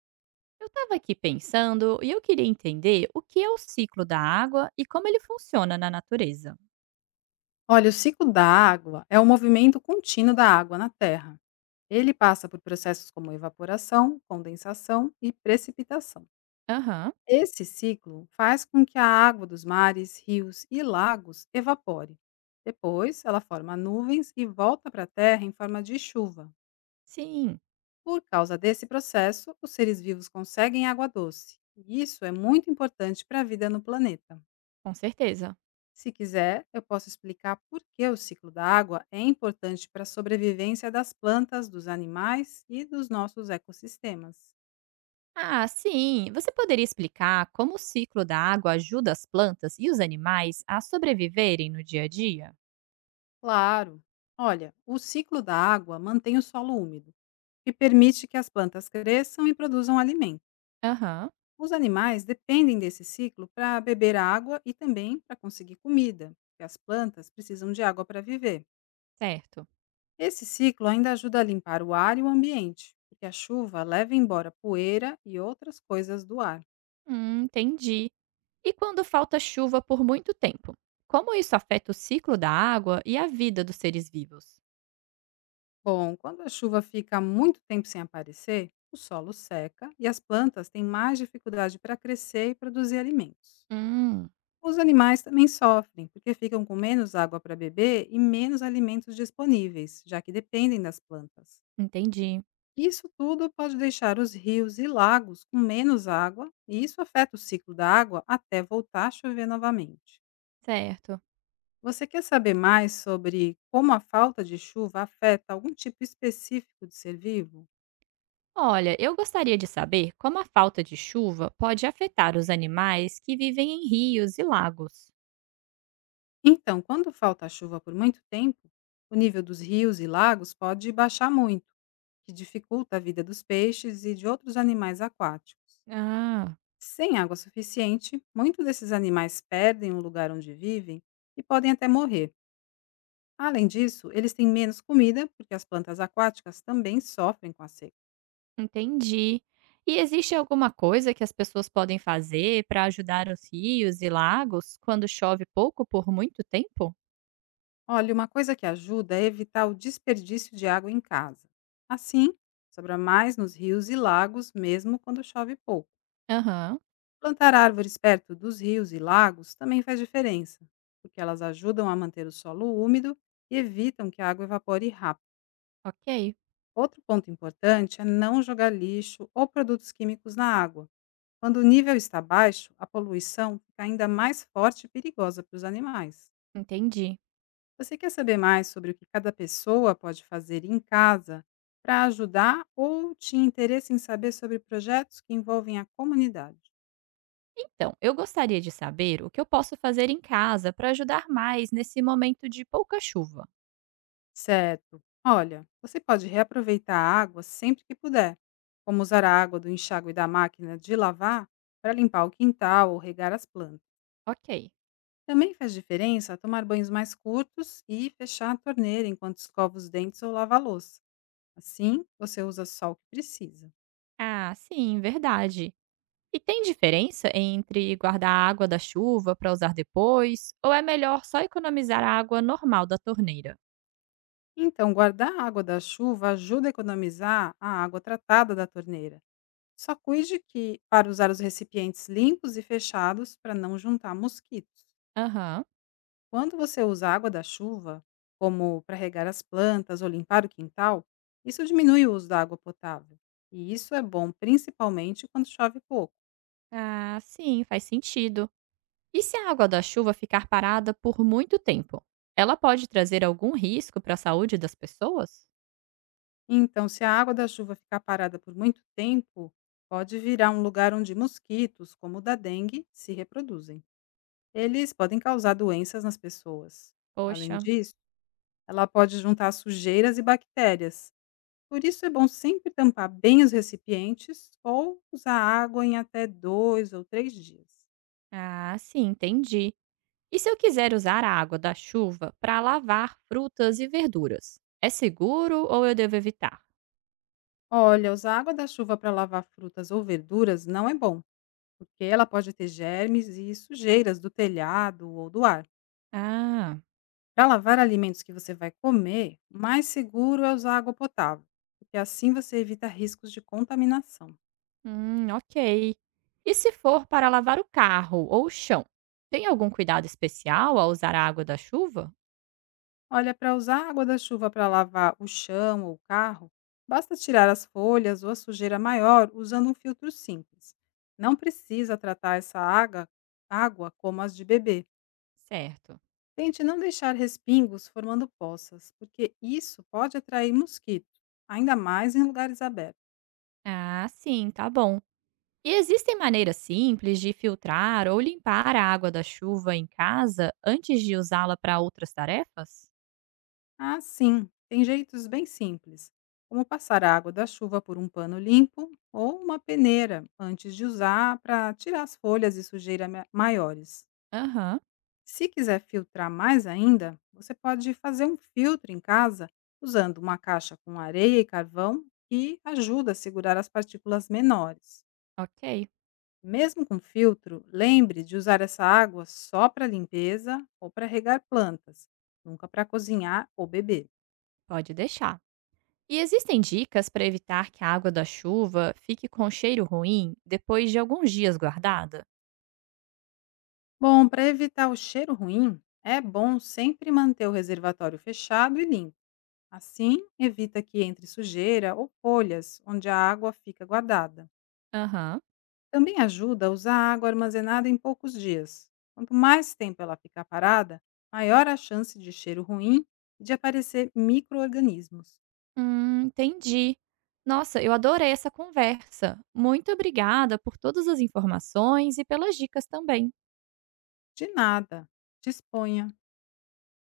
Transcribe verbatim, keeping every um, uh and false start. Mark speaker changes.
Speaker 1: Eu estava aqui pensando e eu queria entender o que é o ciclo da água e como ele funciona na natureza.
Speaker 2: Olha, o ciclo da água é o movimento contínuo da água na Terra. Ele passa por processos como evaporação, condensação e precipitação.
Speaker 1: Aham,
Speaker 2: Esse ciclo faz com que a água dos mares, rios e lagos evapore. Depois, ela forma nuvens e volta para a Terra em forma de chuva.
Speaker 1: sim,
Speaker 2: Por causa desse processo, os seres vivos conseguem água doce. E isso é muito importante para a vida no planeta.
Speaker 1: com certeza.
Speaker 2: Se quiser, eu posso explicar por que o ciclo da água é importante para a sobrevivência das plantas, dos animais e dos nossos ecossistemas.
Speaker 1: Ah, sim! Você poderia explicar como o ciclo da água ajuda as plantas e os animais a sobreviverem no dia a dia?
Speaker 2: Claro! Olha, o ciclo da água mantém o solo úmido e permite que as plantas cresçam e produzam alimento.
Speaker 1: Aham,
Speaker 2: Os animais dependem desse ciclo para beber água e também para conseguir comida, porque as plantas precisam de água para viver.
Speaker 1: certo.
Speaker 2: Esse ciclo ainda ajuda a limpar o ar e o ambiente, porque a chuva leva embora poeira e outras coisas do ar.
Speaker 1: Hum, entendi. E quando falta chuva por muito tempo? Como isso afeta o ciclo da água e a vida dos seres vivos?
Speaker 2: Bom, quando a chuva fica muito tempo sem aparecer, o solo seca e as plantas têm mais dificuldade para crescer e produzir alimentos.
Speaker 1: Hum,
Speaker 2: Os animais também sofrem, porque ficam com menos água para beber e menos alimentos disponíveis, já que dependem das plantas.
Speaker 1: entendi,
Speaker 2: Isso tudo pode deixar os rios e lagos com menos água, e isso afeta o ciclo da água até voltar a chover novamente.
Speaker 1: certo.
Speaker 2: Você quer saber mais sobre como a falta de chuva afeta algum tipo específico de ser vivo?
Speaker 1: Olha, eu gostaria de saber como a falta de chuva pode afetar os animais que vivem em rios e lagos.
Speaker 2: Então, quando falta chuva por muito tempo, o nível dos rios e lagos pode baixar muito, o que dificulta a vida dos peixes e de outros animais aquáticos.
Speaker 1: Ah,
Speaker 2: Sem água suficiente, muitos desses animais perdem o lugar onde vivem e podem até morrer. Além disso, eles têm menos comida, porque as plantas aquáticas também sofrem com a seca.
Speaker 1: entendi. E existe alguma coisa que as pessoas podem fazer para ajudar os rios e lagos quando chove pouco por muito tempo?
Speaker 2: Olha, uma coisa que ajuda é evitar o desperdício de água em casa. Assim, sobra mais nos rios e lagos, mesmo quando chove pouco.
Speaker 1: Aham,
Speaker 2: Plantar árvores perto dos rios e lagos também faz diferença, porque elas ajudam a manter o solo úmido e evitam que a água evapore rápido.
Speaker 1: ok,
Speaker 2: Outro ponto importante é não jogar lixo ou produtos químicos na água. Quando o nível está baixo, a poluição fica ainda mais forte e perigosa para os animais.
Speaker 1: entendi.
Speaker 2: Você quer saber mais sobre o que cada pessoa pode fazer em casa para ajudar ou tinha interesse em saber sobre projetos que envolvem a comunidade?
Speaker 1: Então, eu gostaria de saber o que eu posso fazer em casa para ajudar mais nesse momento de pouca chuva.
Speaker 2: Certo. Olha, você pode reaproveitar a água sempre que puder, como usar a água do enxágue e da máquina de lavar para limpar o quintal ou regar as plantas.
Speaker 1: Ok.
Speaker 2: Também faz diferença tomar banhos mais curtos e fechar a torneira enquanto escova os dentes ou lava a louça. Assim, você usa só o que precisa.
Speaker 1: Ah, sim, verdade. E tem diferença entre guardar a água da chuva para usar depois, ou é melhor só economizar a água normal da torneira?
Speaker 2: Então, guardar a água da chuva ajuda a economizar a água tratada da torneira. Só cuide que para usar os recipientes limpos e fechados para não juntar mosquitos.
Speaker 1: Aham.
Speaker 2: Quando você usa a água da chuva, como para regar as plantas ou limpar o quintal, isso diminui o uso da água potável. E isso é bom principalmente quando chove pouco.
Speaker 1: Ah, sim, faz sentido. E se a água da chuva ficar parada por muito tempo? Ela pode trazer algum risco para a saúde das pessoas?
Speaker 2: Então, se a água da chuva ficar parada por muito tempo, pode virar um lugar onde mosquitos, como o da dengue, se reproduzem. Eles podem causar doenças nas pessoas. Além
Speaker 1: Poxa.
Speaker 2: disso, ela pode juntar sujeiras e bactérias. Por isso é bom sempre tampar bem os recipientes ou usar água em até dois ou três dias.
Speaker 1: Ah, sim, entendi. E se eu quiser usar a água da chuva para lavar frutas e verduras? É seguro ou eu devo evitar?
Speaker 2: Olha, usar água da chuva para lavar frutas ou verduras não é bom, porque ela pode ter germes e sujeiras do telhado ou do ar.
Speaker 1: Ah.
Speaker 2: Para lavar alimentos que você vai comer, o mais seguro é usar água potável, porque assim você evita riscos de contaminação.
Speaker 1: Hum, ok. E se for para lavar o carro ou o chão, tem algum cuidado especial ao usar a água da chuva?
Speaker 2: Olha, para usar a água da chuva para lavar o chão ou o carro, basta tirar as folhas ou a sujeira maior usando um filtro simples. Não precisa tratar essa água, água como as de bebê.
Speaker 1: Certo.
Speaker 2: Tente não deixar respingos formando poças, porque isso pode atrair mosquitos, ainda mais em lugares abertos.
Speaker 1: Ah, sim, tá bom. E existem maneiras simples de filtrar ou limpar a água da chuva em casa antes de usá-la para outras tarefas?
Speaker 2: Ah, sim, tem jeitos bem simples, como passar a água da chuva por um pano limpo ou uma peneira antes de usar para tirar as folhas e sujeira ma- maiores.
Speaker 1: Aham,
Speaker 2: Se quiser filtrar mais ainda, você pode fazer um filtro em casa usando uma caixa com areia e carvão que ajuda a segurar as partículas menores.
Speaker 1: ok,
Speaker 2: Mesmo com filtro, lembre de usar essa água só para limpeza ou para regar plantas, nunca para cozinhar ou beber.
Speaker 1: pode deixar. E existem dicas para evitar que a água da chuva fique com cheiro ruim depois de alguns dias guardada?
Speaker 2: Bom, para evitar o cheiro ruim, é bom sempre manter o reservatório fechado e limpo. Assim, evita que entre sujeira ou folhas onde a água fica guardada.
Speaker 1: Aham.
Speaker 2: Também ajuda a usar a água armazenada em poucos dias. Quanto mais tempo ela ficar parada, maior a chance de cheiro ruim e de aparecer micro-organismos.
Speaker 1: Hum, entendi. Nossa, eu adorei essa conversa. Muito obrigada por todas as informações e pelas dicas também.
Speaker 2: De nada. Disponha.